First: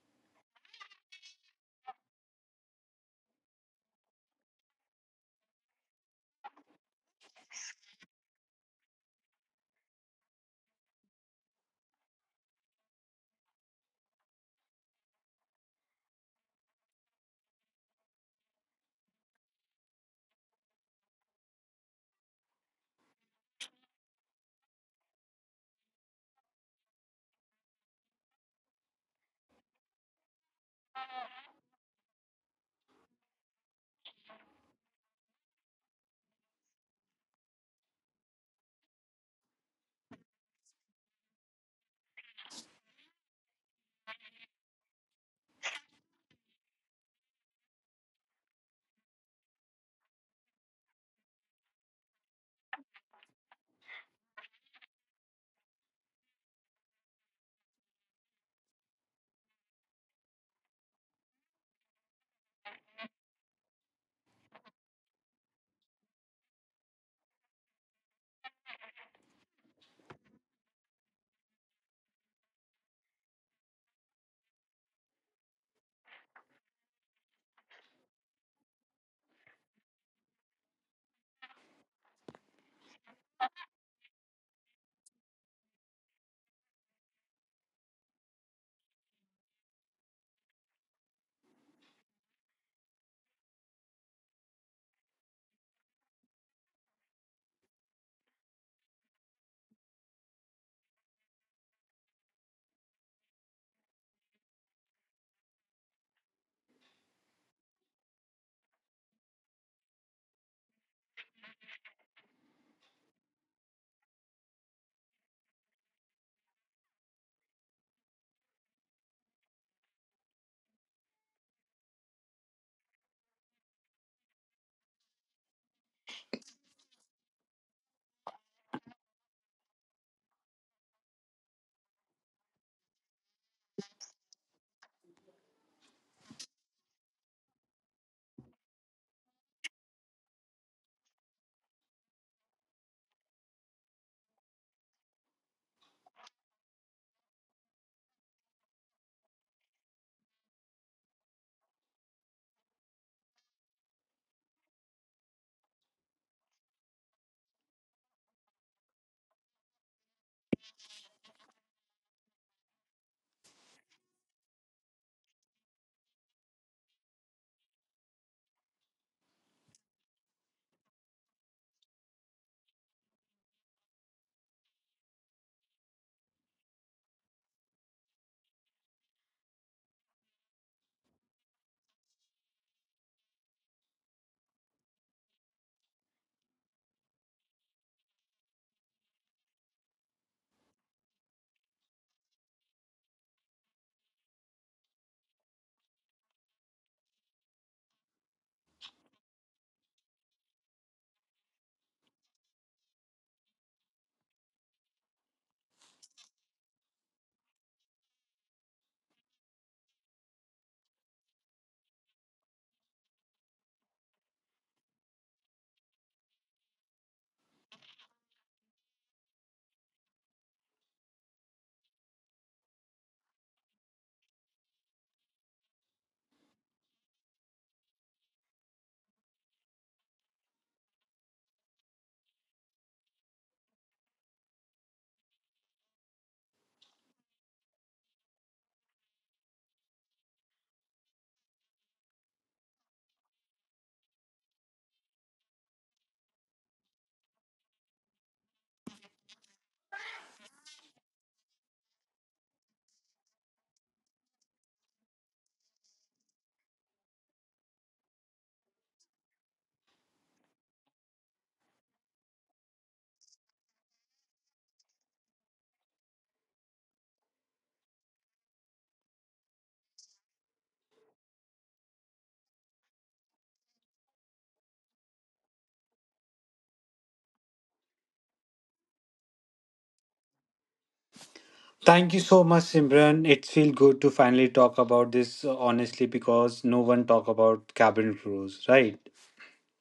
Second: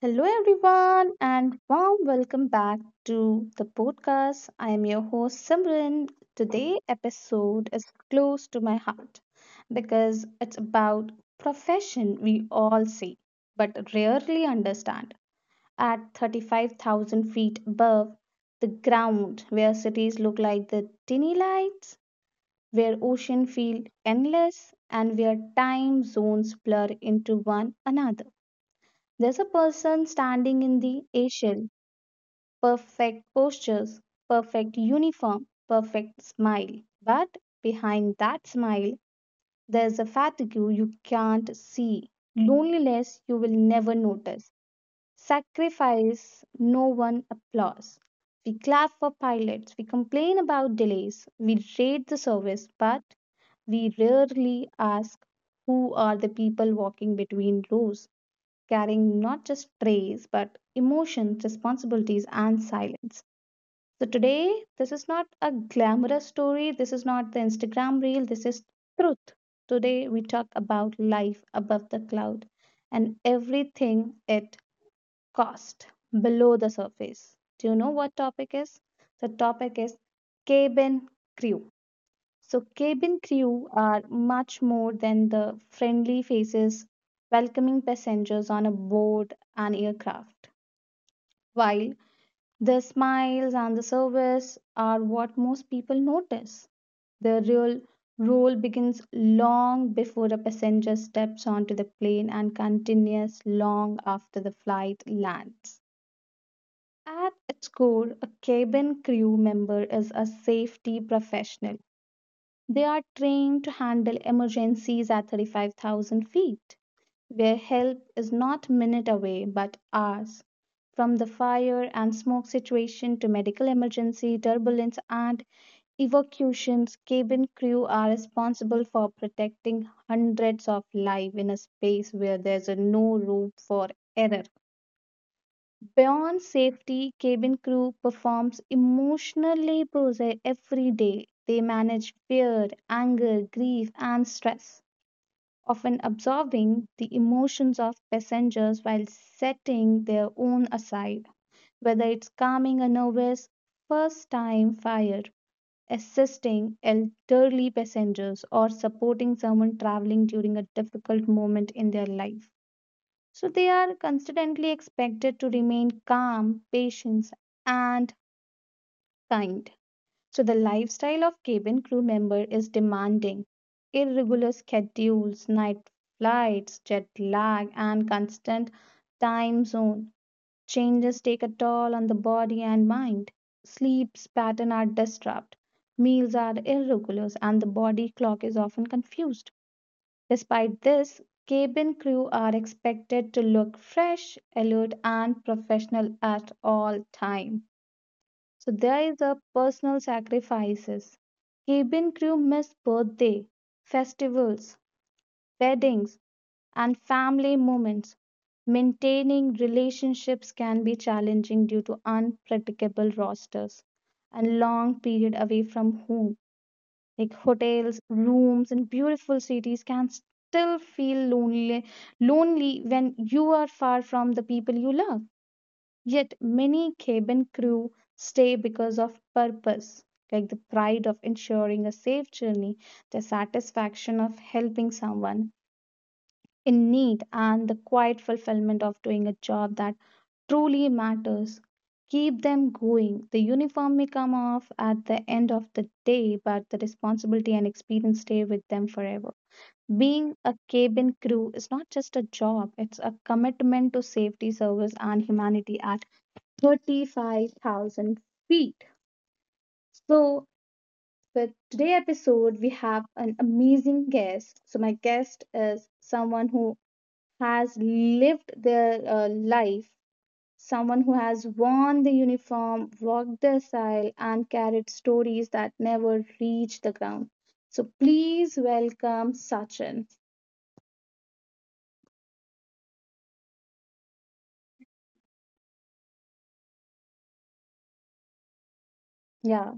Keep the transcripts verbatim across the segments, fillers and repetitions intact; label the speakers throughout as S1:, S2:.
S1: Hello, everyone, and warm welcome back to the podcast. I am your host Simran. Today episode is close to my heart because it's about profession we all see but rarely understand. At thirty-five thousand feet above the ground, where cities look like the tiny lights, where ocean feel endless, and where time zones blur into one another, there's a person standing in the aisle, perfect postures, perfect uniform, perfect smile. But behind that smile, there's a fatigue you can't see, loneliness you will never notice, sacrifice no one applauds. We clap for pilots, we complain about delays, we rate the service, but we rarely ask who are the people walking between rows, carrying not just trays, but emotions, responsibilities, and silence. So today, this is not a glamorous story, this is not the Instagram reel, this is truth. Today, we talk about life above the cloud and everything it cost below the surface. Do you know what topic is? The topic is cabin crew. So, cabin crew are much more than the friendly faces welcoming passengers on a board and aircraft, while the smiles and the service are what most people notice. The real role begins long before a passenger steps onto the plane and continues long after the flight lands. At its core, a cabin crew member is a safety professional. They are trained to handle emergencies at thirty-five thousand feet, where help is not minute away but hours. From the fire and smoke situation to medical emergency, turbulence, and evacuations, cabin crew are responsible for protecting hundreds of lives in a space where there's no room for error. Beyond safety, cabin crew performs emotional labor every day. They manage fear, anger, grief, and stress, often absorbing the emotions of passengers while setting their own aside, whether it's calming a nervous first time fire, assisting elderly passengers, or supporting someone traveling during a difficult moment in their life. So they are constantly expected to remain calm, patient, and kind. So the lifestyle of cabin crew member is demanding. Irregular schedules, night flights, jet lag, and constant time zone changes take a toll on the body and mind. Sleep's pattern are disturbed. Meals are irregular and the body clock is often confused. Despite this, cabin crew are expected to look fresh, alert, and professional at all time. So there is a personal sacrifices. Cabin crew miss birthday, festivals, weddings, and family moments. Maintaining relationships can be challenging due to unpredictable rosters and long period away from home, like hotels, rooms in beautiful cities can still feel lonely, lonely when you are far from the people you love. Yet many cabin crew stay because of purpose, like the pride of ensuring a safe journey, the satisfaction of helping someone in need, and the quiet fulfillment of doing a job that truly matters. Keep them going. The uniform may come off at the end of the day, but the responsibility and experience stay with them forever. Being a cabin crew is not just a job, it's a commitment to safety, service, and humanity at thirty-five thousand feet. So for today's episode, we have an amazing guest. So my guest is someone who has lived their uh, life, someone who has worn the uniform, walked the aisle, and carried stories that never reach the ground. So please welcome Sachin.
S2: Thank you so much, Simran. It feels good to finally talk about this uh, honestly because no one talk about cabin crews, right?
S1: Yeah.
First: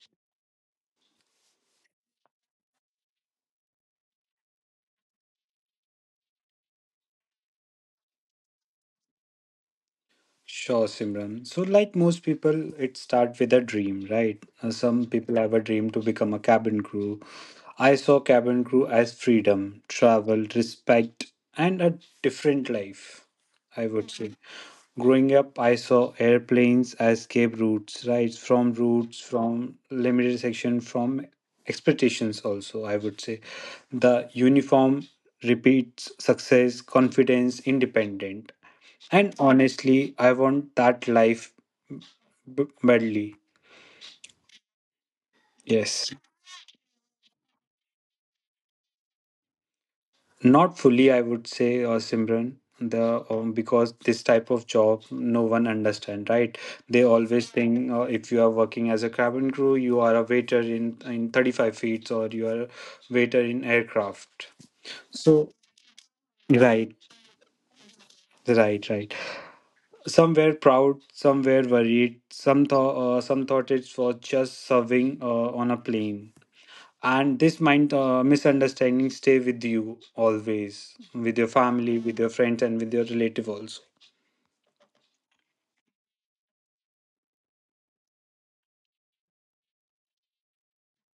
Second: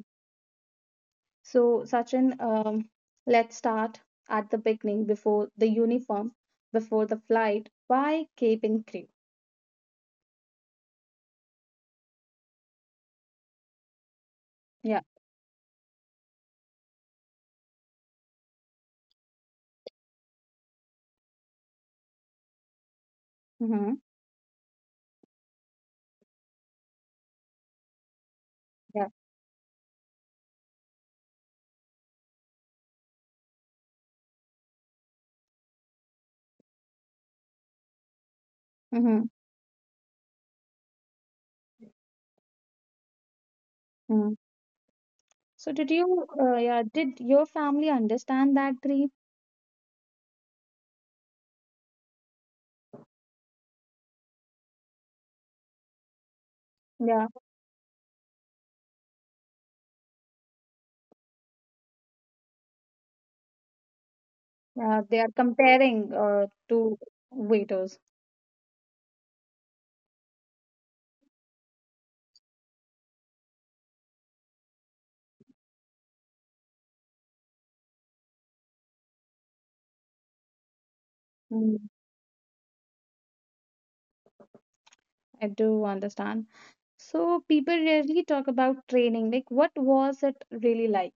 S1: So Sachin, um, let's start at the beginning, before the uniform, before the flight. Why Cape and Crew?
S2: Sure, Simran. So, like most people, it starts with a dream, right? Uh,
S1: Yeah.
S2: Some people have a dream to become a cabin crew. I saw cabin crew as freedom, travel, respect, and a different life, I
S1: Mm-hmm.
S2: would say. Growing up, I saw airplanes as escape routes, right? From
S1: Yeah.
S2: routes, from limited section, from expectations, also, I would say. The uniform repeats success, confidence, independent.
S1: Mm-hmm.
S2: And honestly, I want that life b- badly.
S1: Mm-hmm. So did
S2: Yes.
S1: you? Uh, yeah. Did your family understand that dream?
S2: Not fully, I would say, uh, Simran. The um, because this type of job no one understand, right? They
S1: Yeah.
S2: always think uh, if you are working as a cabin crew, you are a waiter in in thirty-five feet, or you are a waiter in aircraft.
S1: Uh, they are
S2: So
S1: comparing uh,
S2: right,
S1: to waiters.
S2: right, right. Some were proud, some were worried. Some thought, uh, some thought it was just serving uh, on a plane. And this mind uh, misunderstanding stay with you always, with your
S1: Mm,
S2: family, with your friends, and with your relative also.
S1: I do understand. So people rarely talk about training. Like, what was it really like?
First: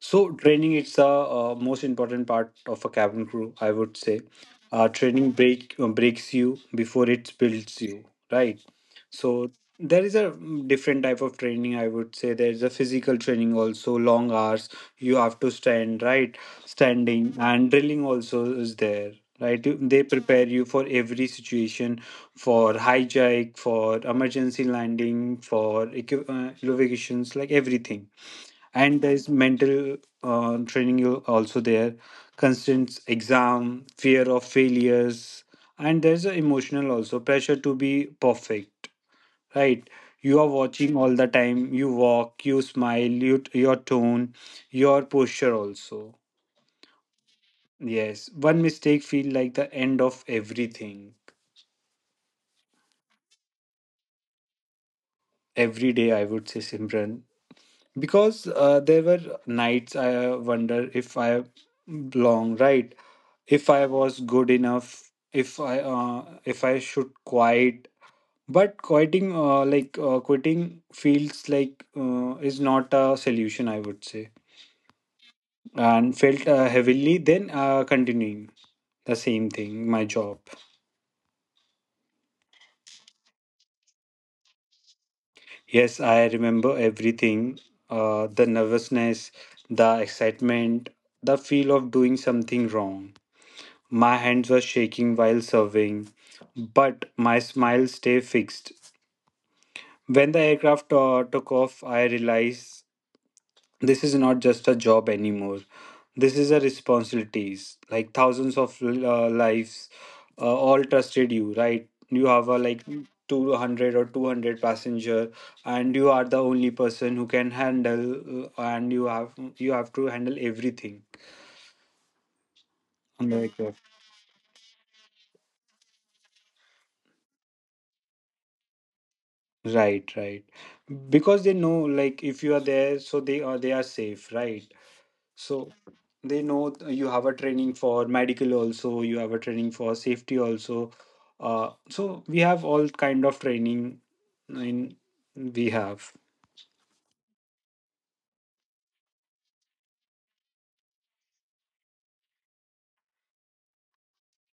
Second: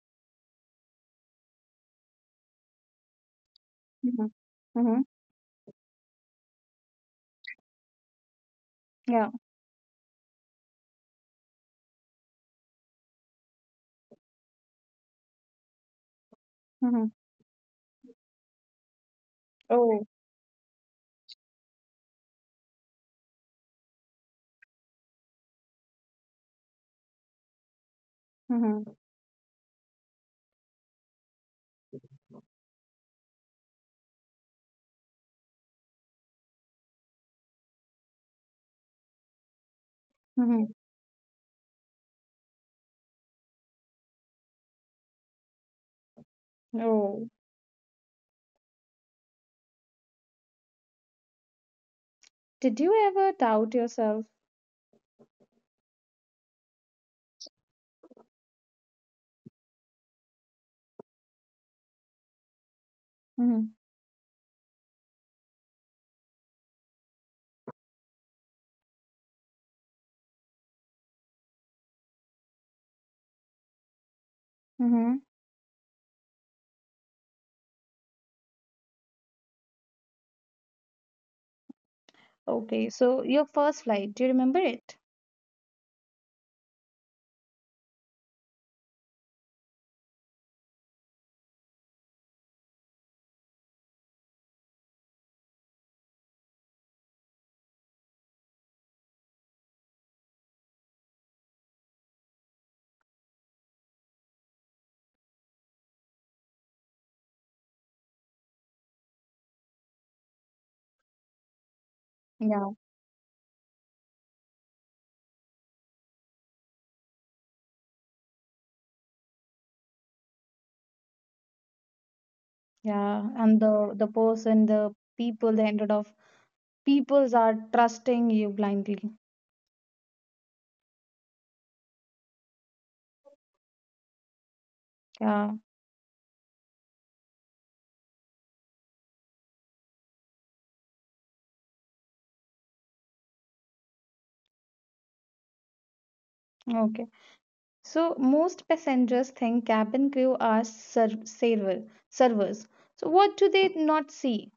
S2: So training is the uh, most important part of a cabin crew, I would say.
S1: Mm-hmm.
S2: Uh,
S1: Mm-hmm.
S2: training break uh, breaks you before it builds you, right?
S1: Yeah.
S2: So there is a mm, different type of training. I would say there is a physical training also, long hours. You have to stand, right?
S1: Mm-hmm.
S2: Standing and drilling also is there. Right, You- they
S1: Oh.
S2: prepare you for every situation, for hijack, for emergency landing, for equi- uh, evacuations, like everything.
S1: Mm-hmm.
S2: And there's mental uh, training you- also there, constant exam fear of failures, and there's a emotional also pressure to be perfect, right? You are
S1: Mm-hmm.
S2: watching all the time, you walk, you smile, you, your tone, your posture also.
S1: Oh.
S2: Yes, one mistake feel like the end of everything.
S1: Did you ever doubt yourself?
S2: Every day, I would say, Simran, because uh, there were nights I uh, wonder if I belong, right? If
S1: Mm-hmm.
S2: I was good enough, if i uh, if I should quit. But quitting uh, like uh, quitting feels like uh, is not a solution, I would say,
S1: Mm-hmm.
S2: and felt uh, heavily then uh, continuing the same thing, my job.
S1: Okay. So your first flight, do you remember it?
S2: Yes, I remember everything: uh, the nervousness, the excitement, the feel of doing something wrong. My hands were shaking while serving, but my smile stayed fixed. When the aircraft uh, took off, I realized this is not just a job anymore. This is a responsibility. Like thousands of uh, lives uh, all trusted you, right? You have a
S1: Yeah.
S2: like two hundred or two hundred passenger, and you are the only person who can handle uh, and you have you have to handle everything.
S1: Yeah.
S2: On the
S1: And
S2: aircraft.
S1: the the person, the people, the hundred of peoples are trusting you blindly.
S2: Right, right. Because they know, like, if you are there, so they are they are safe, right?
S1: Yeah.
S2: So they know, th- you have a training for medical also, you have a training for safety also. Uh, so we have all kind of training in we have.
S1: Okay. So most passengers think cabin crew are ser- server servers. So what do they not see?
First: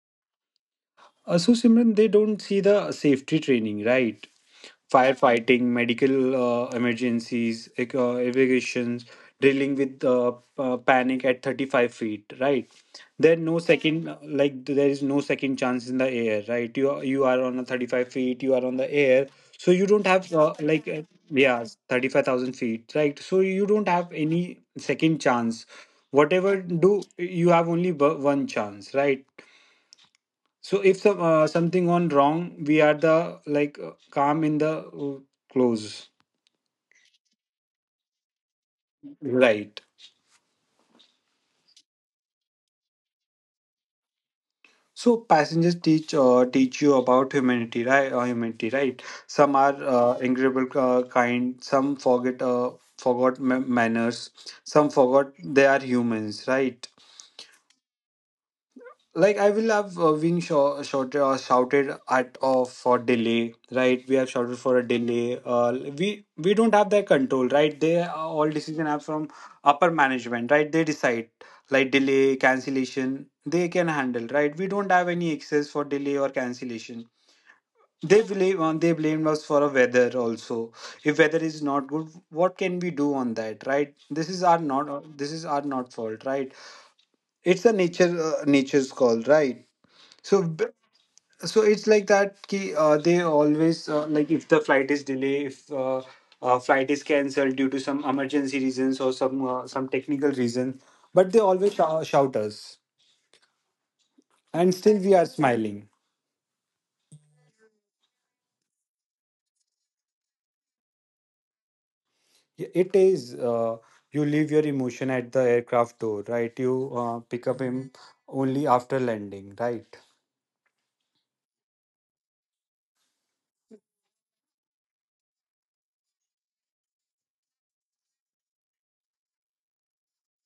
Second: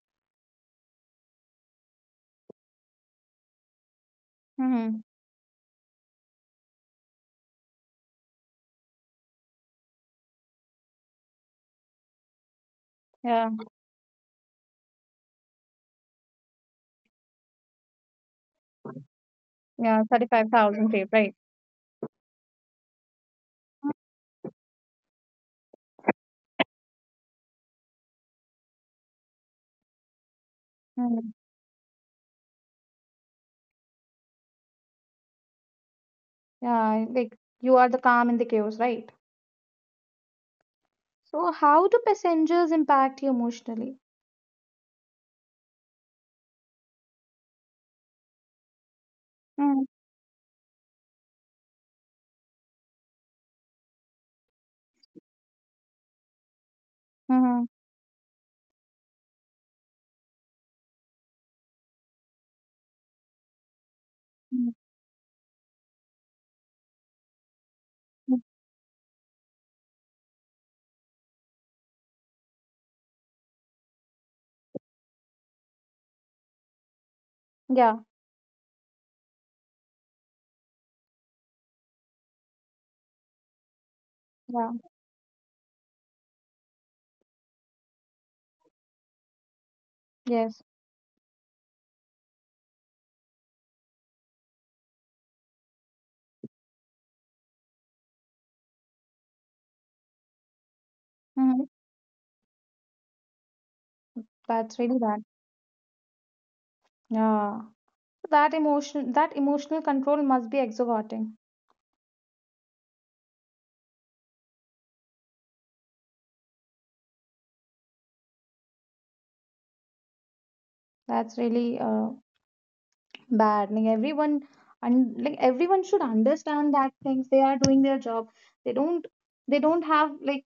S2: Uh, so, Simran, they don't see the safety training, right?
S1: Hmm.
S2: Firefighting, medical uh, emergencies, ec- uh, evacuations, drilling with uh, uh, panic at thirty-five feet, right? There
S1: Yeah,
S2: no second, like there is no second chance in the air, right? You are, you are on a thirty-five feet, you are on the air, so you
S1: yeah,
S2: don't have
S1: thirty-five
S2: uh, like
S1: thousand
S2: uh,
S1: feet, right?
S2: yeah, thirty-five thousand feet, right? So you don't have any second chance. Whatever do you have, only wo- one chance, right? So if some,
S1: Mhm.
S2: uh, something gone wrong, we are the like uh, calm in the uh, close,
S1: Yeah, like you are the calm in the chaos, right?
S2: right?
S1: So how do passengers impact you emotionally?
S2: So passengers teach uh, teach you about humanity, right? Uh, humanity, right? Some are
S1: Mm-hmm.
S2: uh, incredible, uh, kind. Some forget uh, forgot ma- manners. Some forgot they are humans, right?
S1: Mm-hmm.
S2: Like I will have uh, being shou- shouted or shouted at uh, for delay, right? We have shouted for a delay. Uh, we we don't have that control, right? They uh,
S1: Mm-hmm.
S2: all decision are from upper management, right? They decide like delay, cancellation. They can handle, right? We don't have any excess for delay or cancellation.
S1: Yeah,
S2: They blame uh, they blamed us for a weather also. If weather is not good, what can we do on that, right? This is our
S1: yeah,
S2: not uh, this is our not fault, right? It's a nature uh, nature's call, right? So,
S1: yes.
S2: b- so it's like that. Ki, uh, they always uh, like if the flight is delayed, if uh, uh, flight is cancelled due to some emergency reasons or some uh, some technical reason, but they
S1: Hmm.
S2: always shou- shout us, and
S1: That's really
S2: still we
S1: bad.
S2: are smiling.
S1: Yeah, that emotion, that emotional control must be exhausting.
S2: Y- It is, uh, you leave your emotion at the aircraft door, right? You uh, pick up him only after landing, right?
S1: That's really uh, bad. Like everyone, and like everyone should understand that things, they are doing their job. They don't. They don't have like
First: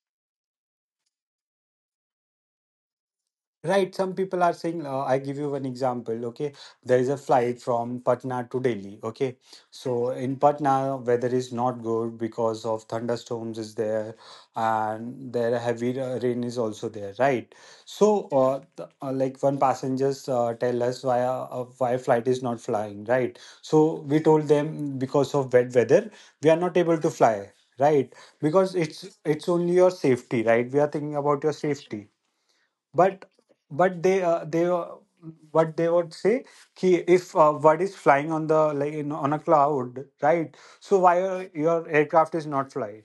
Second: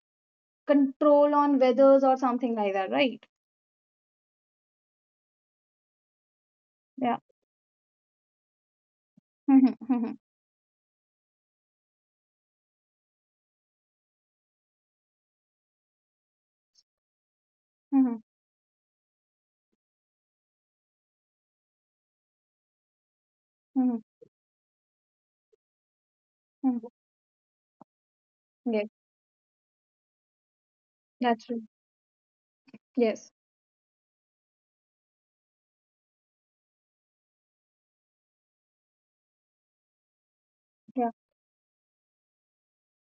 S1: control on weathers or something like that, right?
S2: Right, some people are saying, uh, I give you one example, okay? There is a
S1: Yeah.
S2: flight from Patna to Delhi, okay?
S1: Mhm,
S2: So
S1: mhm,
S2: in Patna, weather is not good because of thunderstorms is there and there heavy uh, rain is also there, right?
S1: mhm,
S2: So uh, the, uh, like one passengers uh, tell us why uh, uh, why flight is not flying, right? So
S1: mhm,
S2: we told them because of wet weather, we are not
S1: mhm.
S2: able to fly, right? Because
S1: Yes,
S2: it's it's only your safety, right? We are thinking about
S1: that's
S2: your
S1: true.
S2: safety, but
S1: Yes.
S2: but they uh, they uh, what they would say ki if uh, what is flying on the like in, on a cloud, right? So
S1: Yeah.
S2: why your, your aircraft is not flying?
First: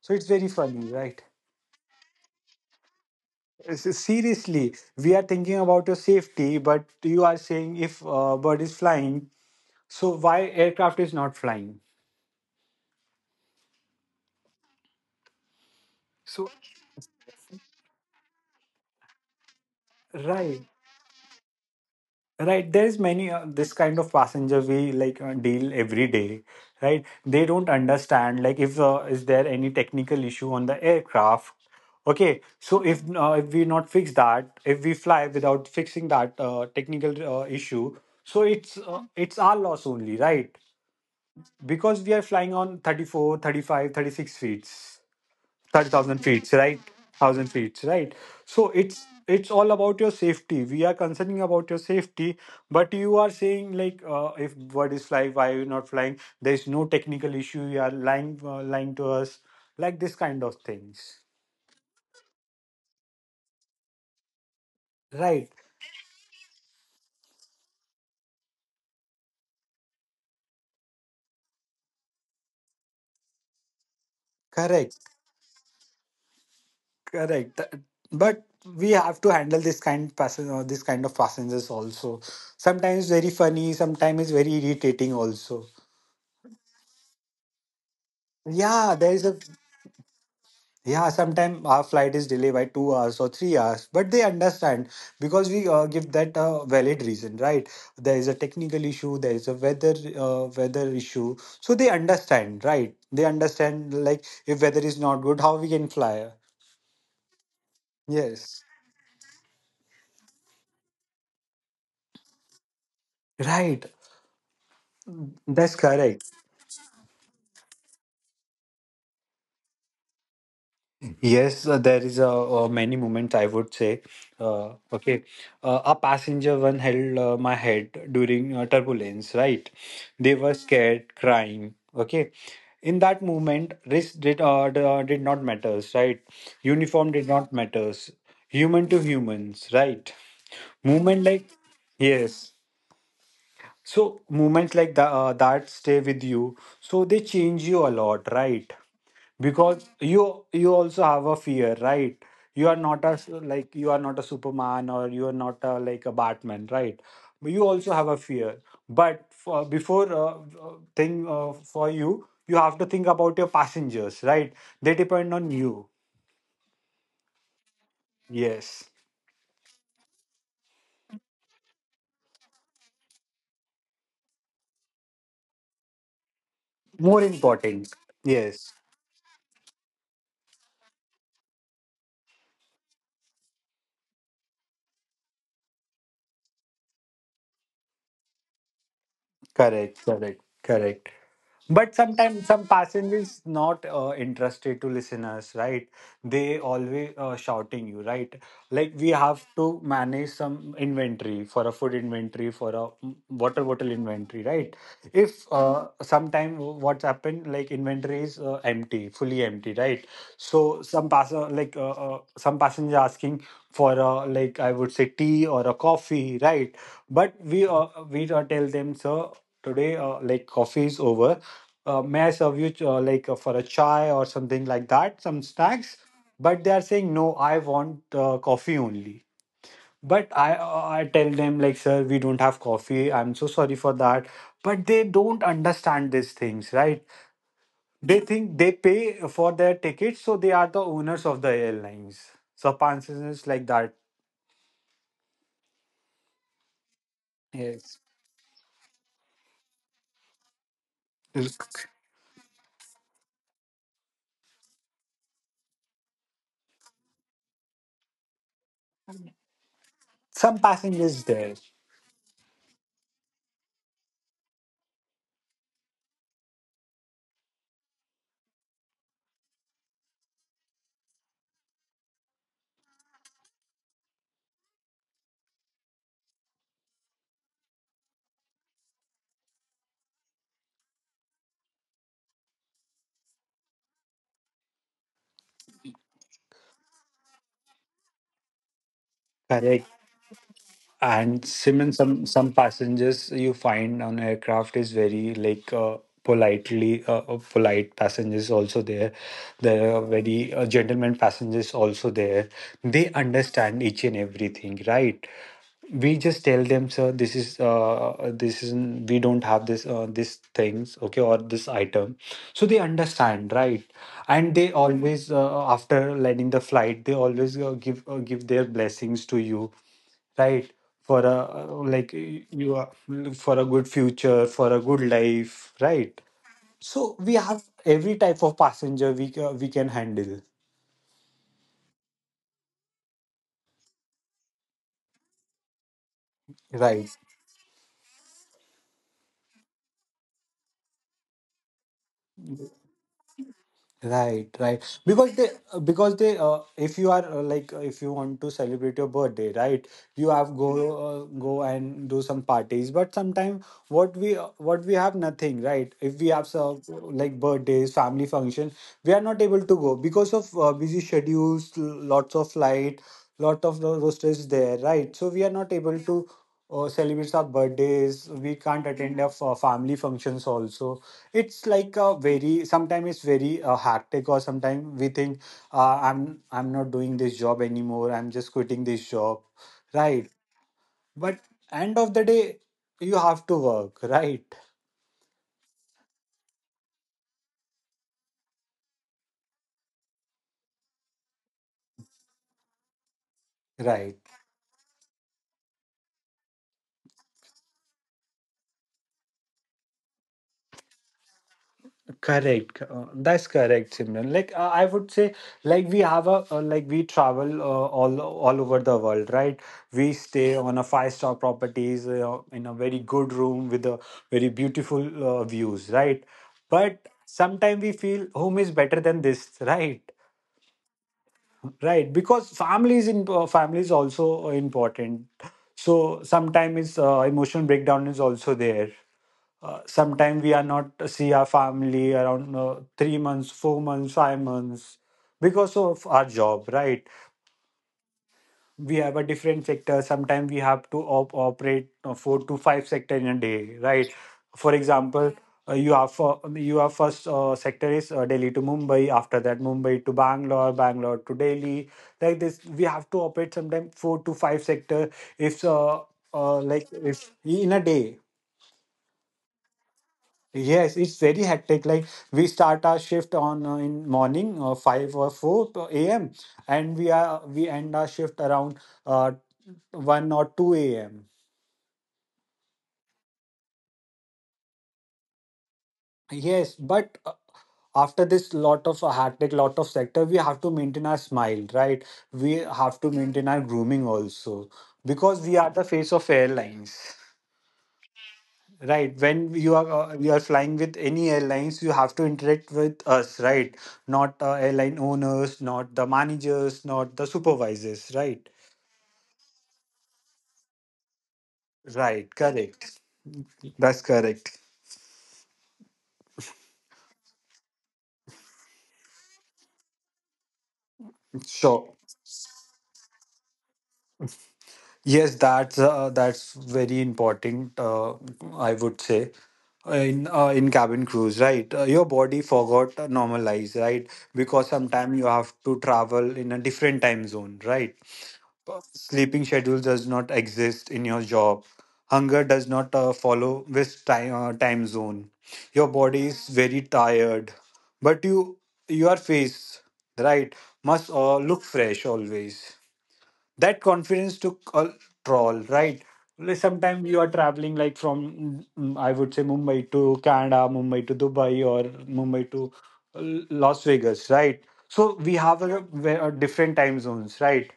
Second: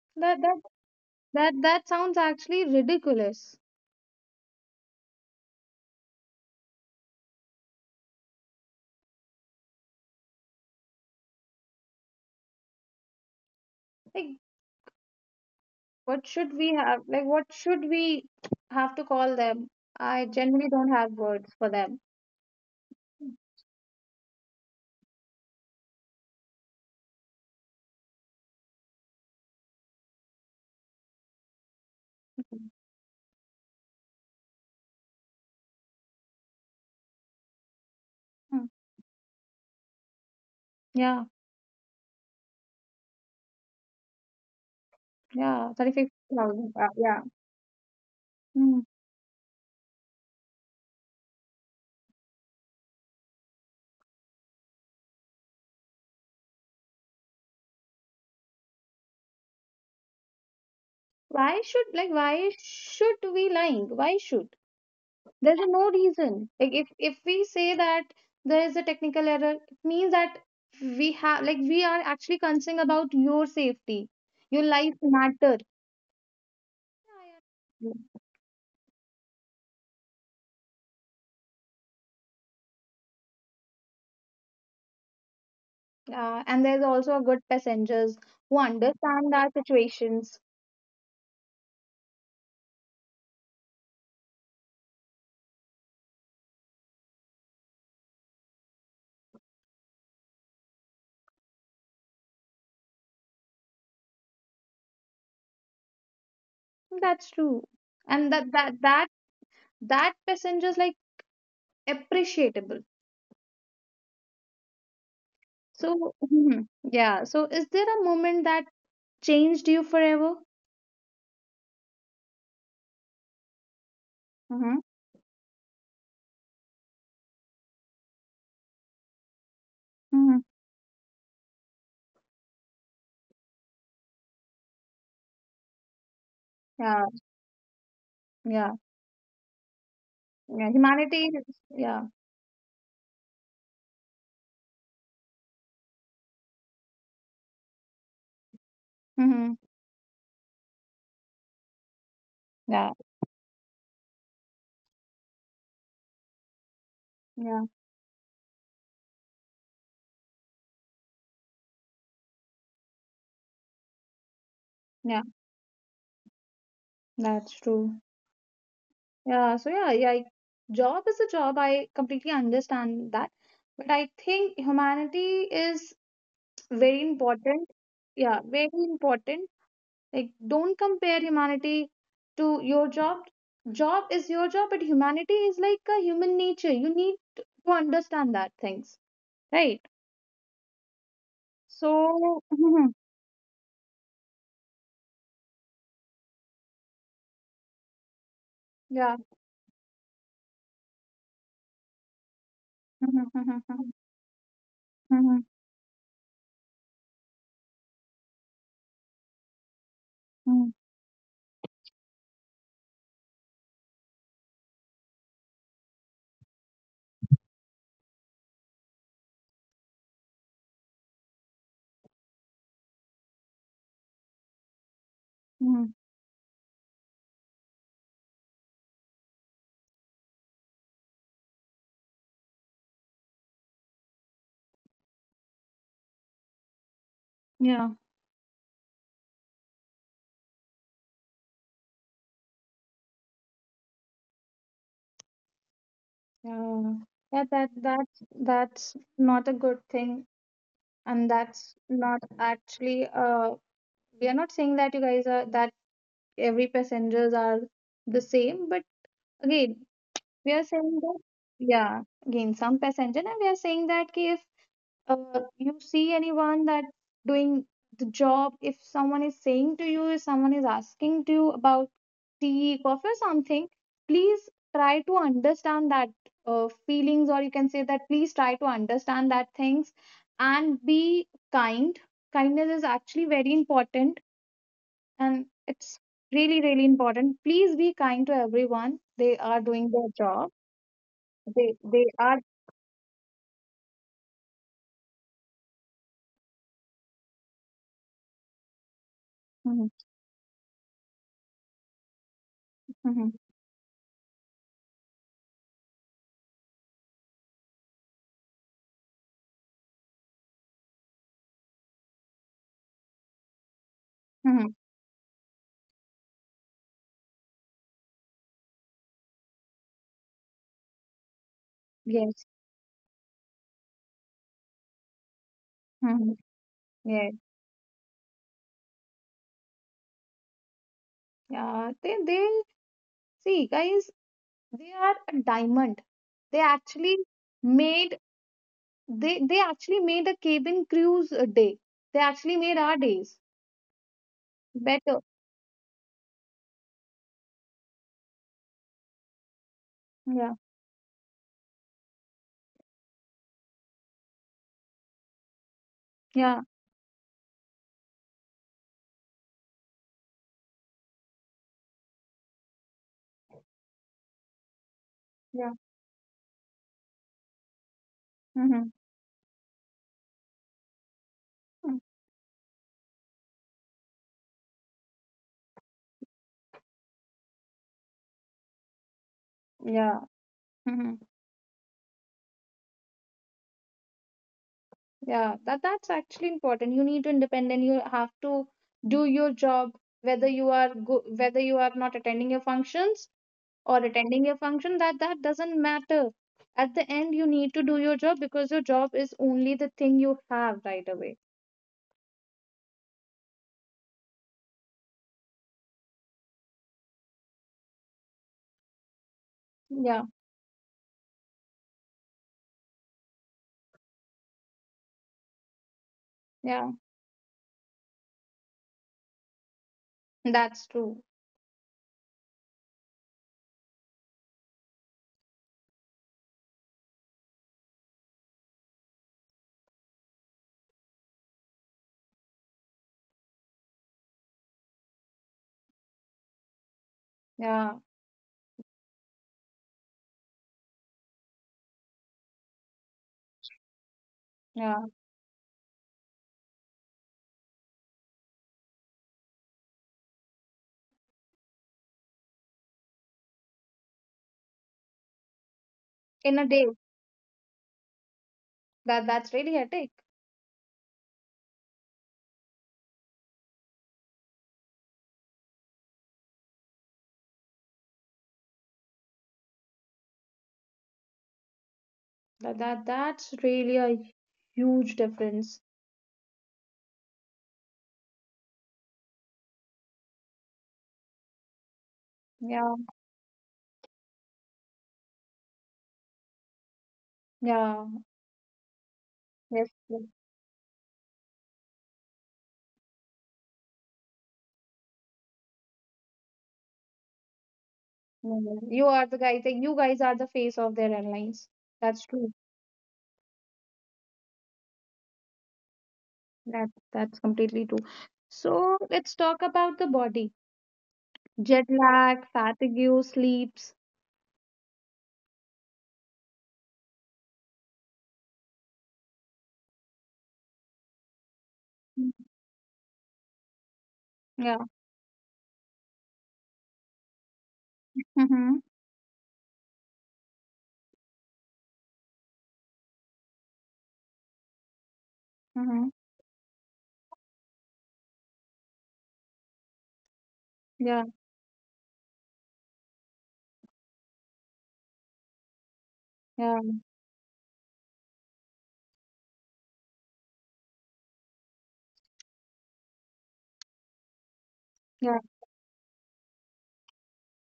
S2: So it's
S1: That
S2: very
S1: that
S2: funny, right?
S1: that that sounds actually ridiculous.
S2: S- seriously, we are thinking about your safety, but you are saying if uh, bird is flying, so why aircraft is not flying?
S1: Like, what
S2: So
S1: should we have? Like, what should we have to call them? I
S2: right.
S1: generally don't have words for them.
S2: Right, there's many uh, this kind of passenger we like uh, deal every day, right? They don't understand like if uh, is there any technical issue on the aircraft. Okay,
S1: Mhm.
S2: so if uh, if we not fix that, if we fly without fixing that uh, technical uh, issue, so
S1: Mm.
S2: it's uh, it's our loss only, right?
S1: Yeah.
S2: Because we are flying on thirty-four, thirty-five, thirty-six feet.
S1: Yeah. Thirty-six
S2: thirty thousand feet,
S1: thousand.
S2: right?
S1: uh, Yeah.
S2: one thousand feet, right? So
S1: Mm.
S2: it's it's all about your safety. We are concerning about your safety, but you are saying like, uh, if bird is flying, why are you not flying? There is no technical issue. You are lying uh, lying to us, like this kind of things,
S1: why should like why should we lying why should
S2: right?
S1: There's no reason. Like, if if we say that there is a technical error, it means that we have like we are actually concerned about your safety. Your life
S2: Correct,
S1: matter.
S2: correct. Th- But we have to handle this kind passen- uh, this kind of passengers also. Sometimes very funny, sometimes very irritating also.
S1: Uh, and there's also a good passengers who
S2: Yeah, there is
S1: understand
S2: a
S1: our situations.
S2: yeah, sometimes our flight is delayed by two hours or three hours, but they understand because we uh, give that a valid reason, right? There is a technical issue, there is a weather uh, weather issue, so they understand, right? They understand like if weather is not good, how we can fly.
S1: That's true. And that
S2: Yes,
S1: that that that passengers like appreciable.
S2: right. That's
S1: So
S2: correct.
S1: mhm, yeah, so is there a moment that changed you forever?
S2: Yes, uh, there is a, uh, many moments, I would say. Uh,
S1: Mhm.
S2: okay, uh, a passenger one held uh, my head during uh, turbulence. Right, they
S1: Mhm.
S2: were scared, crying. Okay, in that moment, race did uh, d- uh, did not matters. Right,
S1: Yeah,
S2: uniform did not matters.
S1: yeah,
S2: Human to humans. Right,
S1: yeah.
S2: movement
S1: Humanity,
S2: like
S1: is- yeah.
S2: yes, so moments like that, uh, that stay with you. So they change you a lot, right?
S1: Hmm.
S2: Because you you also have a fear, right? You are
S1: Yeah,
S2: not a like you are not a Superman, or you are not a, like a Batman, right? But
S1: yeah,
S2: you also have a fear. But for, before uh, uh, thing uh, for you, you have to think about your passengers, right? They
S1: yeah.
S2: depend on you.
S1: That's true.
S2: Yes,
S1: Yeah. So yeah, yeah. Job is a job. I completely understand that, but I think humanity is very
S2: more
S1: important.
S2: important.
S1: Yeah, very
S2: Yes,
S1: important. Like, don't compare humanity to your job. Job is your job, but humanity is like a human nature. You need to understand that things, right?
S2: correct, correct, correct. But
S1: So
S2: sometimes some passengers not uh, interested to listeners, right? They always uh, shouting you, right? Like
S1: yeah.
S2: we have to manage some inventory, for a food inventory, for a mm, water bottle inventory, right? If uh, sometime what's happened, like inventory is uh, empty, fully empty, right?
S1: Mm,
S2: So some pass uh, like uh, uh, some passenger asking for a like I would say tea or a coffee, right? But we uh, we uh, tell them, sir, today uh, like coffee is over, uh, may I serve you uh, like uh, for a chai or something like that, some
S1: mm,
S2: snacks? But they are saying, no, I want uh, coffee only. But I, uh, I tell them, like, sir, we don't have coffee. I'm so sorry for that. But they don't understand these things, right?
S1: yeah,
S2: They think they pay for their tickets, so they are the owners of the airlines. So, passengers like that.
S1: yeah, yeah. That
S2: Yes.
S1: that's that's not a good thing, and that's not actually. Uh, we are not saying that you guys are that, every passengers are the same, but again, we
S2: Some
S1: are saying that,
S2: passengers there.
S1: yeah, again some passenger, and we are saying that, if uh, you see anyone that doing the job, if someone is saying to you, if someone is asking to you about tea, coffee or something, please try to understand that uh, feelings, or you can say that please try to understand that things and be kind. Kindness is actually very important, and it's really, really important. Please be kind to everyone, they are
S2: Correct.
S1: doing their job.
S2: And
S1: they
S2: Simon,
S1: they
S2: some
S1: are.
S2: some passengers you find on aircraft is very like uh, politely uh, uh, polite passengers also there.
S1: Mhm,
S2: There are very uh, gentlemen passengers also there. They
S1: mhm,
S2: understand each and everything, right? We just tell them, sir, this is uh, this is we don't have this uh, this things, okay, or this item. So they understand, right? And
S1: mhm.
S2: they always uh, after landing the flight, they always uh, give uh, give their blessings to you, right, for a like y-
S1: Yes.
S2: you are for a good future, for a good life, right?
S1: Mhm.
S2: So
S1: Yes.
S2: we have every type of passenger, we ca- we can handle,
S1: Yeah, they they see, guys, they are a diamond. They
S2: right.
S1: actually made they they actually made a cabin cruise a day. They actually made our days
S2: Right, right.
S1: better.
S2: Because they, uh, because they, uh, if you are uh, like, uh, if you want to celebrate your birthday, right, you have
S1: Yeah,
S2: go. Mhm. Uh, go and do some parties. But sometimes what we uh, what we have nothing, right? If we have
S1: yeah,
S2: some like birthdays, family function, we are not able to go because of uh, busy schedules, l- lots of flight, lot of ro- rosters there, right? So we are not
S1: yeah.
S2: able to uh, celebrate our birthdays. We can't
S1: Mm-hmm.
S2: attend our fa- family functions also. It's like
S1: Mm,
S2: a very sometimes it's very uh, hectic, or sometimes we think, uh, i'm i'm not doing this job anymore, I'm just quitting this job,
S1: yeah.
S2: right.
S1: Mm-hmm.
S2: But end of the day, you have to work, right.
S1: Yeah, that that's actually important. You need to independent. You have to do your job, whether you are go, whether you are not attending your functions, or
S2: Right.
S1: attending a function, that that doesn't matter. At the end, you need to do your job, because your job is only the thing you have right away.
S2: Correct. uh, That's correct, Simran. Like uh, I would say, like we have a uh, like we travel uh, all all over the world, right? We
S1: Yeah,
S2: stay on a five star properties uh, in a very good room with a very beautiful uh, views, right?
S1: yeah,
S2: But sometimes we feel home is better than this, right?
S1: that's true.
S2: Right, because family is in uh, family is also uh, important. So sometimes uh, emotional breakdown is also there, uh, sometimes we are not see our family around uh, three months, four months, five months, because of our job, right.
S1: Yeah,
S2: We have a different sector, sometimes we have to op- operate uh, four to five sector in a day, right? For
S1: yeah,
S2: example, uh, you have for you have first uh, sector is uh, delhi to mumbai, after that mumbai to bangalore, bangalore to delhi. Like this we have to operate sometimes four to five sector, if uh,
S1: in
S2: uh,
S1: a day.
S2: like if in a day.
S1: That, that's really a take.
S2: Yes, it's very hectic. Like we start our shift on uh, in morning uh, five or four a m and we are we end our shift around uh, one or two a m.
S1: That, that that's really a huge difference.
S2: Yes, but uh, after this lot of uh, hectic, lot of sector, we have to maintain our smile, right? We
S1: Yeah,
S2: have to maintain our grooming also, because we are the face of airlines.
S1: yeah,
S2: Right. When you
S1: yes,
S2: are uh,
S1: yes.
S2: you are flying with any airlines, you have to interact with us, right? Not uh, airline owners, not the managers, not the supervisors, right?
S1: No, no. You are the guy think you guys are the face of their airlines. That's
S2: Right.
S1: true.
S2: Correct. That's correct.
S1: That that's completely true. So let's talk about the body, jet
S2: Sure.
S1: lag, fatigue, sleep.
S2: Yes, that's uh, that's very important. Uh, I would say in uh, in cabin crews, right? Uh, your
S1: Mm,
S2: body forgot to normalize, right? Because
S1: yeah.
S2: sometimes you have to travel in a different time zone, right? Uh,
S1: Mm-hmm.
S2: Sleeping schedule does not exist in your job. Hunger does not uh, follow this time uh, time zone. Your
S1: Mm-hmm.
S2: body is very tired, but you, your face, right, must
S1: Yeah.
S2: uh, look fresh always. That confidence took a troll, right. Like,
S1: Yeah.
S2: sometimes you are traveling like from mm, I would say mumbai to canada, mumbai to dubai, or mumbai to uh, las vegas, right. So we
S1: Yeah.
S2: have a, a different time zones, right.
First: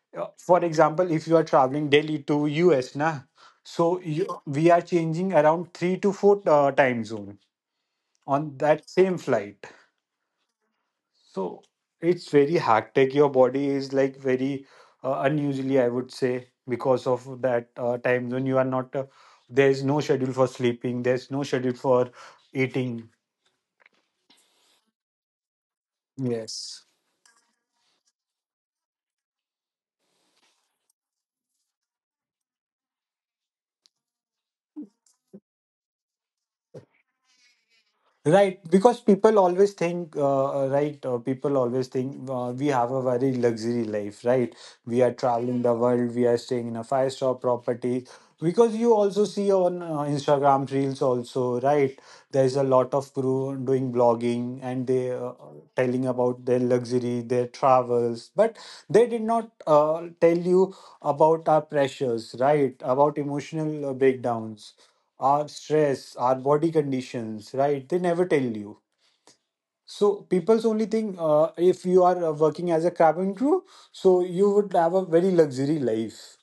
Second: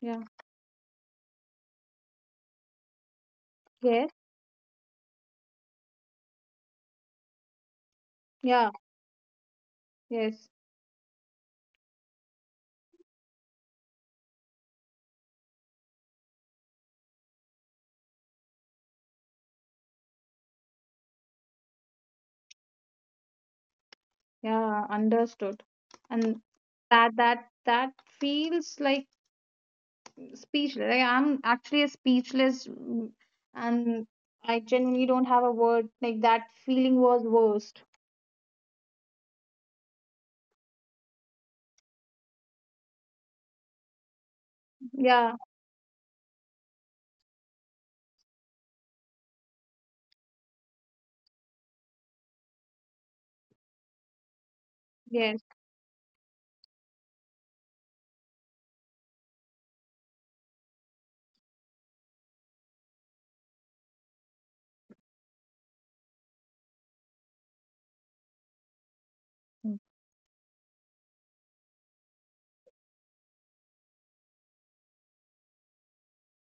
S1: Yeah.
S2: uh, For example, if you are traveling delhi to us na, so
S1: Yes.
S2: you, we are changing around three to four uh, time zone on
S1: Yeah.
S2: that same flight.
S1: Yes.
S2: So it's very hectic. Your body is like very uh, unusually, I would say, because of that uh, time zone. You are not, uh, there's no schedule for sleeping, there's no schedule for eating.
S1: Yeah. Understood. And
S2: Yes.
S1: that that that feels like speechless. Like, I'm actually a speechless, mm, and I genuinely don't have a word. Like, that feeling was worst.
S2: Right, because people always think, uh, uh, right, uh, people always think uh, we have a very luxury life, right? We are
S1: Yeah.
S2: traveling the world, we are staying in a five-star property. Because you also see on uh, Instagram reels also, right? There's a lot of crew doing blogging and they uh,
S1: Yes.
S2: telling about their luxury, their travels, but they did not uh, tell you about our pressures, right? About emotional uh, breakdowns, our stress, our body conditions, right? They never tell you.
S1: Mm,
S2: So people's only thing, uh, if you are uh, working as a cabin crew, so you would have a very luxury life.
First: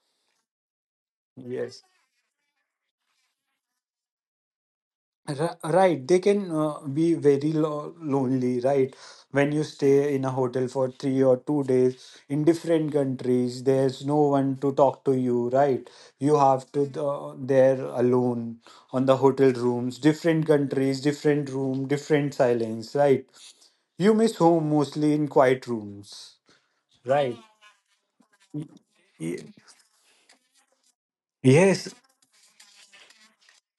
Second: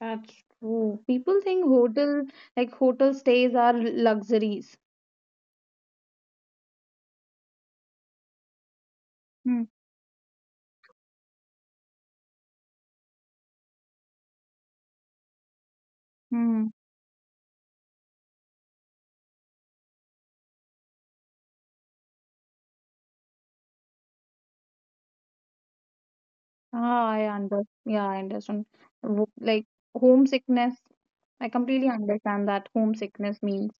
S1: That's true. People think
S2: Yes.
S1: hotel like hotel stays are luxuries.
S2: Ri- Right, they can uh, be very lo lonely, right? When you stay in a hotel for three or two days in different countries, there's no one to talk to you, right? You
S1: Mm-hmm.
S2: have to uh, there alone on the hotel rooms, different countries, different room, different silence, right? You miss home mostly in quiet rooms,
S1: Ah, I
S2: right?
S1: under yeah, I understand. Wo-
S2: Ye-
S1: Like homesickness, I completely
S2: Yes,
S1: understand that homesickness means.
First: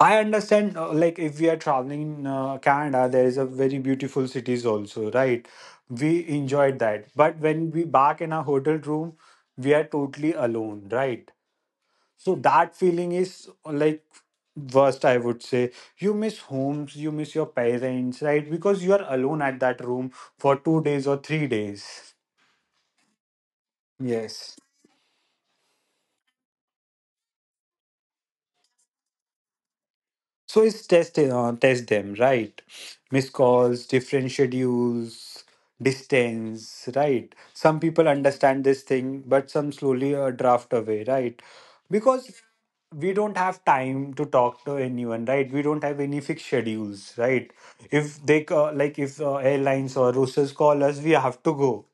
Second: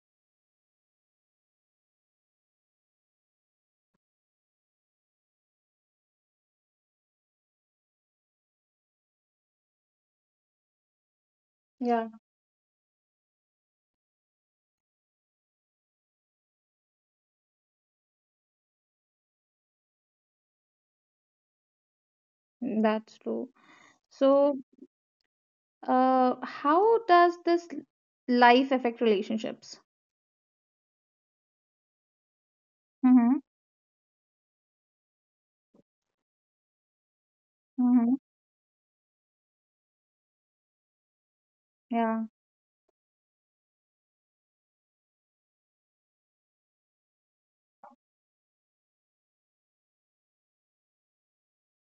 S2: I understand, uh, like if we are traveling in uh, Canada, there is a very beautiful cities also, right? We enjoyed that, but when we back in our hotel room, we are totally alone, right?
S1: Yeah.
S2: So that feeling is uh, like worst, I would say. You miss homes, you miss your parents, right? Because you are alone at that room for two days or three days.
S1: That's true.
S2: Yes.
S1: So uh, how does this life affect relationships?
S2: So it's test uh, test them, right? Missed
S1: Mm-hmm.
S2: calls, different schedules, distance, right? Some people
S1: Mm-hmm.
S2: understand this thing, but some slowly uh, draft away, right?
S1: Yeah.
S2: Because we don't have time to talk to anyone, right? We don't have any fixed schedules, right? If they ca- like if uh, airlines or roosters call us, we have to go,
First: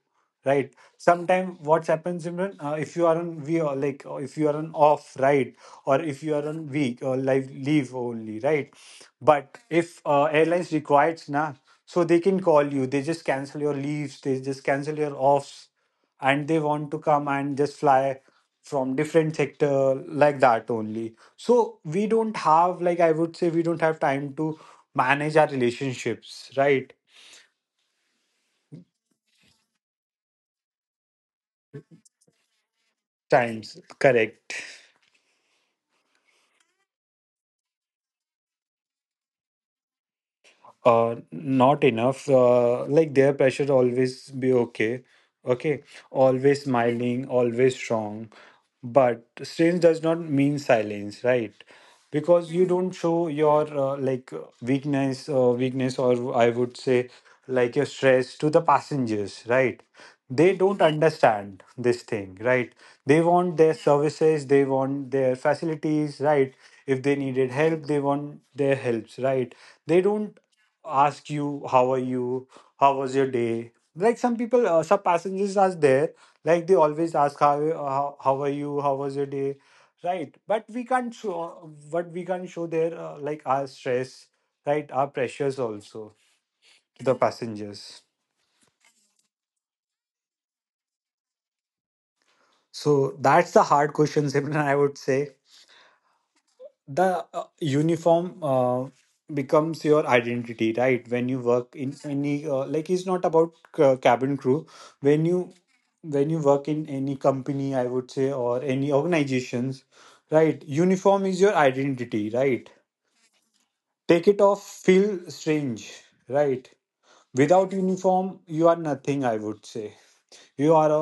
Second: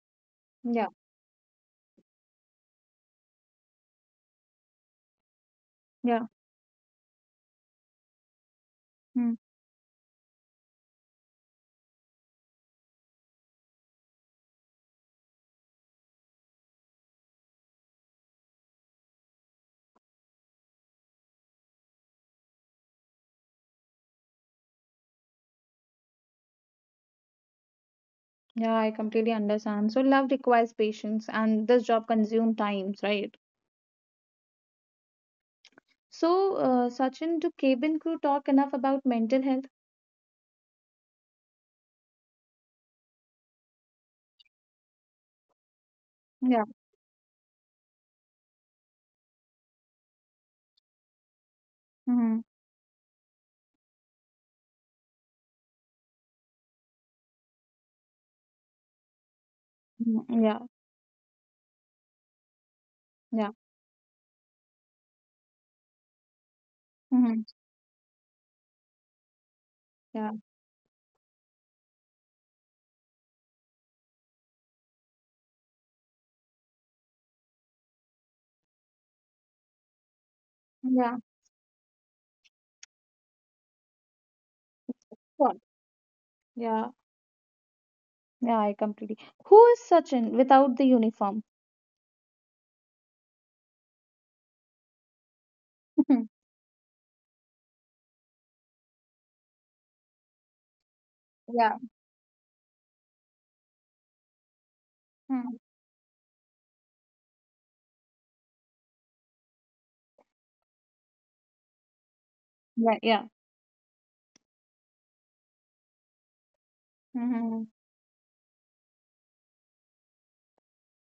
S2: right.
S1: Yeah.
S2: Sometimes what happens, Simran, uh, if you are on we are like uh, if you are on off, right, or if
S1: Yeah.
S2: you are on week or live leave only, right.
S1: Mm.
S2: But if uh, airlines requires na, so they can call you, they just cancel your leaves, they just cancel your offs, and they want to come and just fly from different sector, like that only. So we don't have, like I would say, we don't have time to manage our relationships, right.
S1: Yeah, I completely understand. So, love requires patience, and this job consumes times, right?
S2: Times, correct.
S1: So uh, Sachin, do cabin crew talk enough about mental health?
S2: Uh not enough. Uh like their pressure always be okay, okay, always
S1: Yeah.
S2: smiling, always strong. But strange does not mean silence, right?
S1: Mm-hmm.
S2: Because you don't show your uh, like uh, weakness uh, weakness, or I would say like your stress to the passengers, right? They
S1: Yeah.
S2: don't understand this thing, right? They
S1: Yeah.
S2: want their services, they want their facilities, right? If they
S1: Mm-hmm.
S2: needed help, they want their helps, right? They
S1: Yeah.
S2: don't ask you, how are you, how was your day? Like some people, uh, some passengers are there, like they always ask, how, how how are you, how was your day, right? but we can't
S1: Yeah.
S2: show but we can't show their uh, like our stress, right, our
S1: Sure.
S2: pressures also
S1: Yeah,
S2: to the passengers.
S1: yeah, I completely. Who is Sachin without the uniform?
S2: So that's the hard questions, Imran, I would say. The uh, uniform uh, becomes your identity, right? When you work
S1: Yeah.
S2: in any uh, like it's not about uh, cabin crew, when
S1: Hmm.
S2: you, when you work in any company, I would say, or any organizations, right, uniform is your identity, right?
S1: Right, yeah.
S2: Take it off, feel strange, right.
S1: Hmm.
S2: Without uniform, you are nothing, I would say. You are a,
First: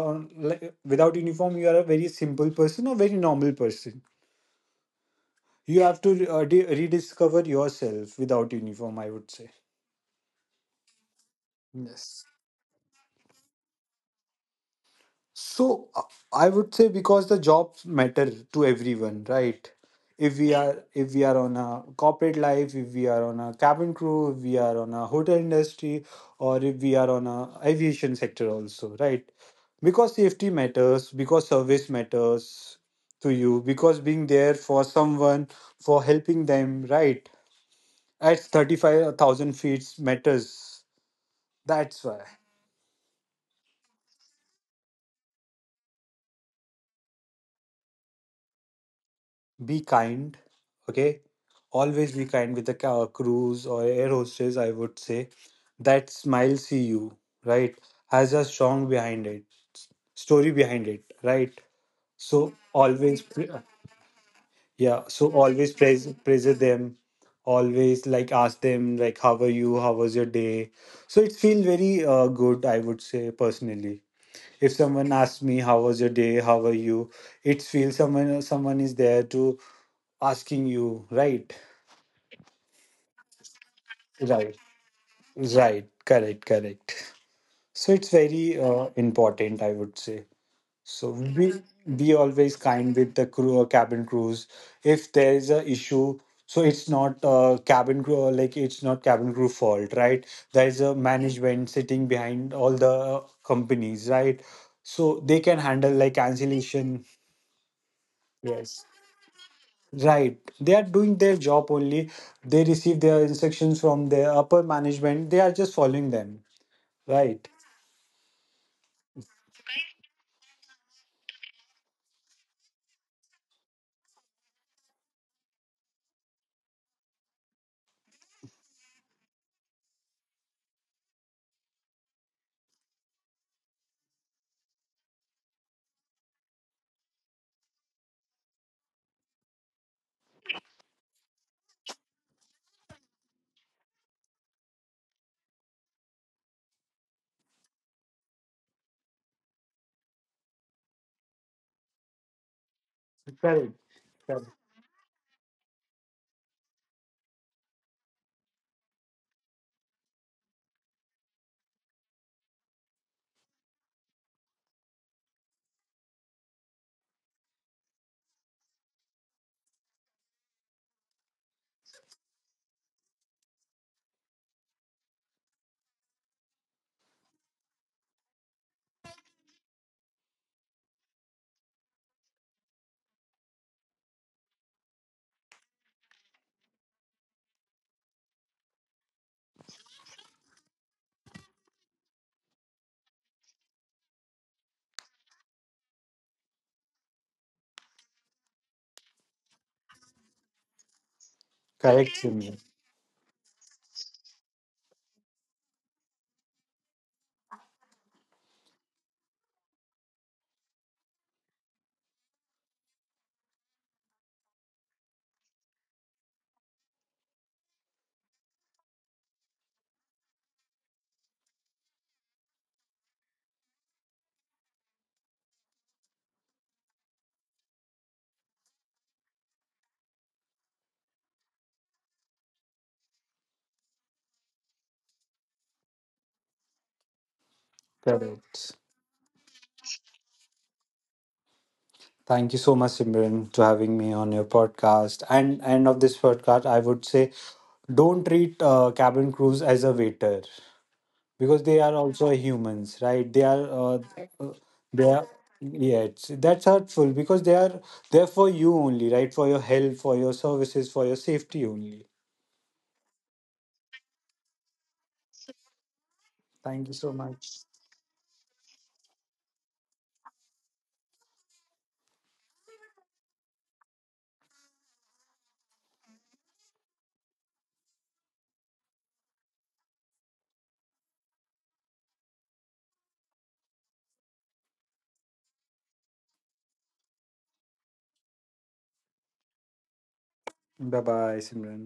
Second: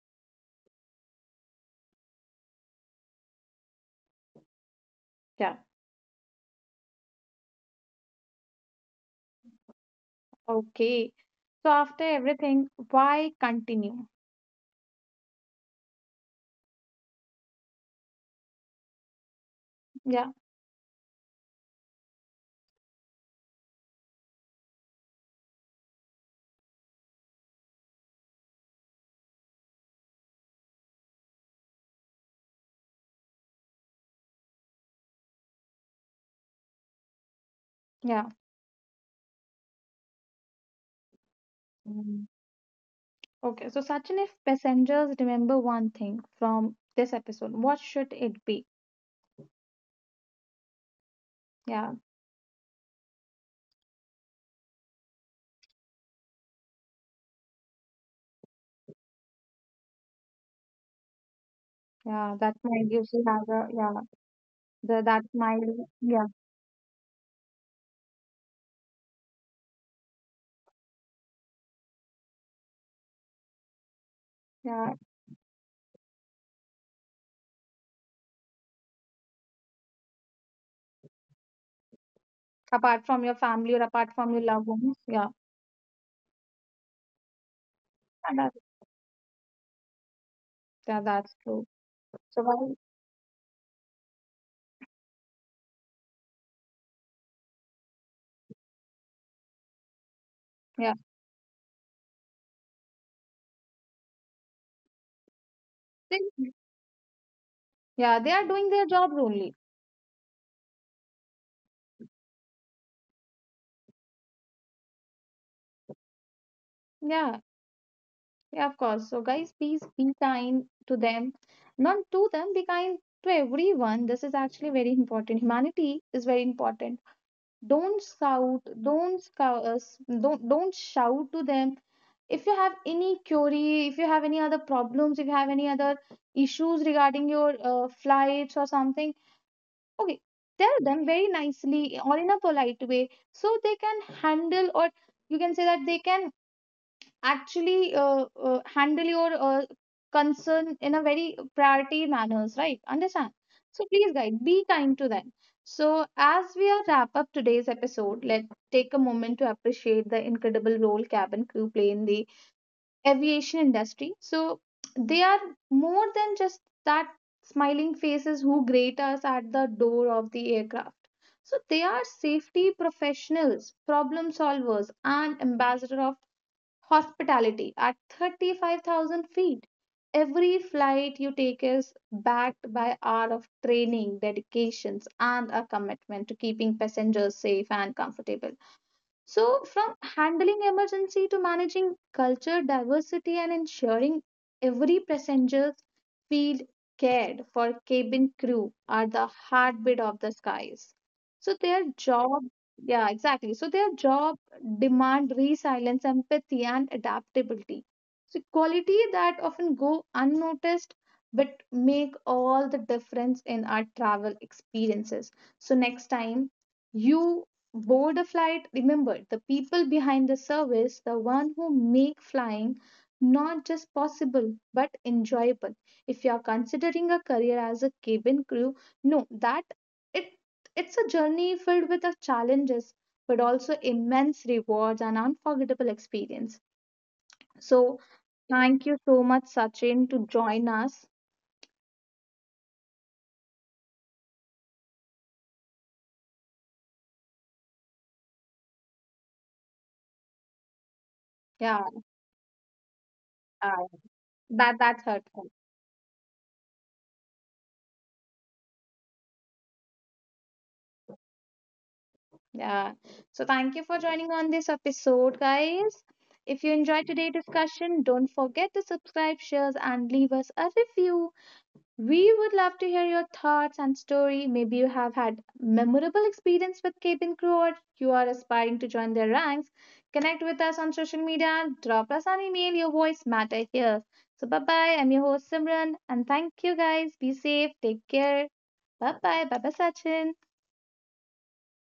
S2: like, without uniform, you are a very simple person, or very normal person.
S1: Yeah.
S2: You have to uh, de- rediscover yourself without uniform, I would say.
S1: Okay. So after
S2: Yes.
S1: everything, why continue?
S2: So uh, I would say because the jobs matter to everyone, right?
S1: Yeah,
S2: If we are if we are on a corporate life, if we are on a cabin crew, if we are on a hotel industry, or if we are on a aviation sector also, right? Because safety matters, because service matters to you, because being there for someone, for helping them, right?
S1: yeah.
S2: At thirty-five thousand feet matters. That's why.
S1: Mm. Okay. So Sachin, if passengers remember one thing from this episode, what should it be?
S2: Be kind, okay?
S1: Yeah,
S2: Always be kind with the ca- crews or air hostess, I would say. That smile see you, right? Has a strong behind it, story behind it, right?
S1: yeah.
S2: So
S1: That might
S2: always,
S1: usually have
S2: pre-
S1: a yeah. The
S2: yeah,
S1: that
S2: so
S1: might
S2: always praise,
S1: yeah,
S2: praise them. Always like ask them like, how are you? How was your day? So it feels very uh, good, I would say personally. If
S1: yeah.
S2: someone asks me, how was your day? How are you? It feels someone someone is there to asking you, right.
S1: Apart from your family, or apart from your
S2: Right,
S1: loved ones, yeah.
S2: right. Correct, correct. So it's
S1: Yeah, that's
S2: very uh, important, I would say.
S1: yeah,
S2: So
S1: that's
S2: be
S1: true.
S2: be
S1: So
S2: always
S1: why?
S2: kind with the crew or cabin crews. If there is a issue, so it's not uh, cabin crew or like it's not cabin crew fault, right? There is
S1: Yeah.
S2: a management sitting behind all the companies, right? So they can handle like
S1: They,
S2: cancellation.
S1: yeah, they are doing their
S2: Yes.
S1: jobs only.
S2: Right. They are doing their job only. They receive their instructions from their upper management. They are just following them.
S1: Yeah,
S2: Right.
S1: yeah, of course. So, guys, please be kind to them. Not to them, be kind to everyone. This is actually very important. Humanity is very important. Don't shout. Don't scout us. Don't don't shout to them. If you have any query, if you have any other problems, if you have any other issues regarding your uh, flights or something, okay, tell them very nicely or in a polite way, so they can handle, or you can say that they can actually uh, uh, handle your uh, concern in a very priority manners, right, understand?
S2: Correct.
S1: So please, guys,
S2: Correct,
S1: be kind to them. So as we are wrap up today's episode, let's take a moment to appreciate the incredible role cabin crew play in the aviation industry. So they are more than just that smiling faces who greet us at the door of the aircraft. So they are safety professionals, problem solvers, and ambassador of hospitality at thirty-five thousand feet. Every flight you take is backed by hour of training, dedications, and a commitment to keeping passengers safe and comfortable. So, from handling emergency to managing culture diversity and ensuring every passenger feel cared for, cabin crew are the heartbeat of the skies. So their
S2: Correct,
S1: job,
S2: Simran.
S1: yeah, exactly. So their job demand resilience, empathy, and adaptability. So quality that often go unnoticed but make all the difference in our travel experiences. So next time you board flight, remember the people behind the service, the one who make flying not just possible but enjoyable. If you are considering a career as a cabin crew, know that it it's a journey filled with the challenges, but also immense rewards and unforgettable experience. So
S2: Correct.
S1: thank you so much, Sachin, to join us.
S2: Thank you so much, Simran, to having me on your podcast. And end of this podcast, I would say, don't treat uh, cabin crews as a waiter, because they
S1: Yeah,
S2: are also humans, right? they are
S1: uh,
S2: uh, uh,
S1: that that
S2: they are
S1: hurt.
S2: yeah, it's, that's hurtful, because they are there for you only, right? For your help, for your services, for your safety only.
S1: Yeah. So thank you for joining on this episode, guys. If you
S2: Thank you
S1: enjoyed
S2: so
S1: today's
S2: much.
S1: discussion, don't forget to subscribe, share, and leave us a review. We would love to hear your thoughts and story. Maybe you have had memorable experience with cabin crew, or you are aspiring to join their ranks. Connect with us on social media and drop us an email. Your voice matter here. So bye bye. I'm your host Simran, and thank you, guys. Be safe. Take care. Bye bye. Bye bye, Sachin.
S2: Bye bye, simran.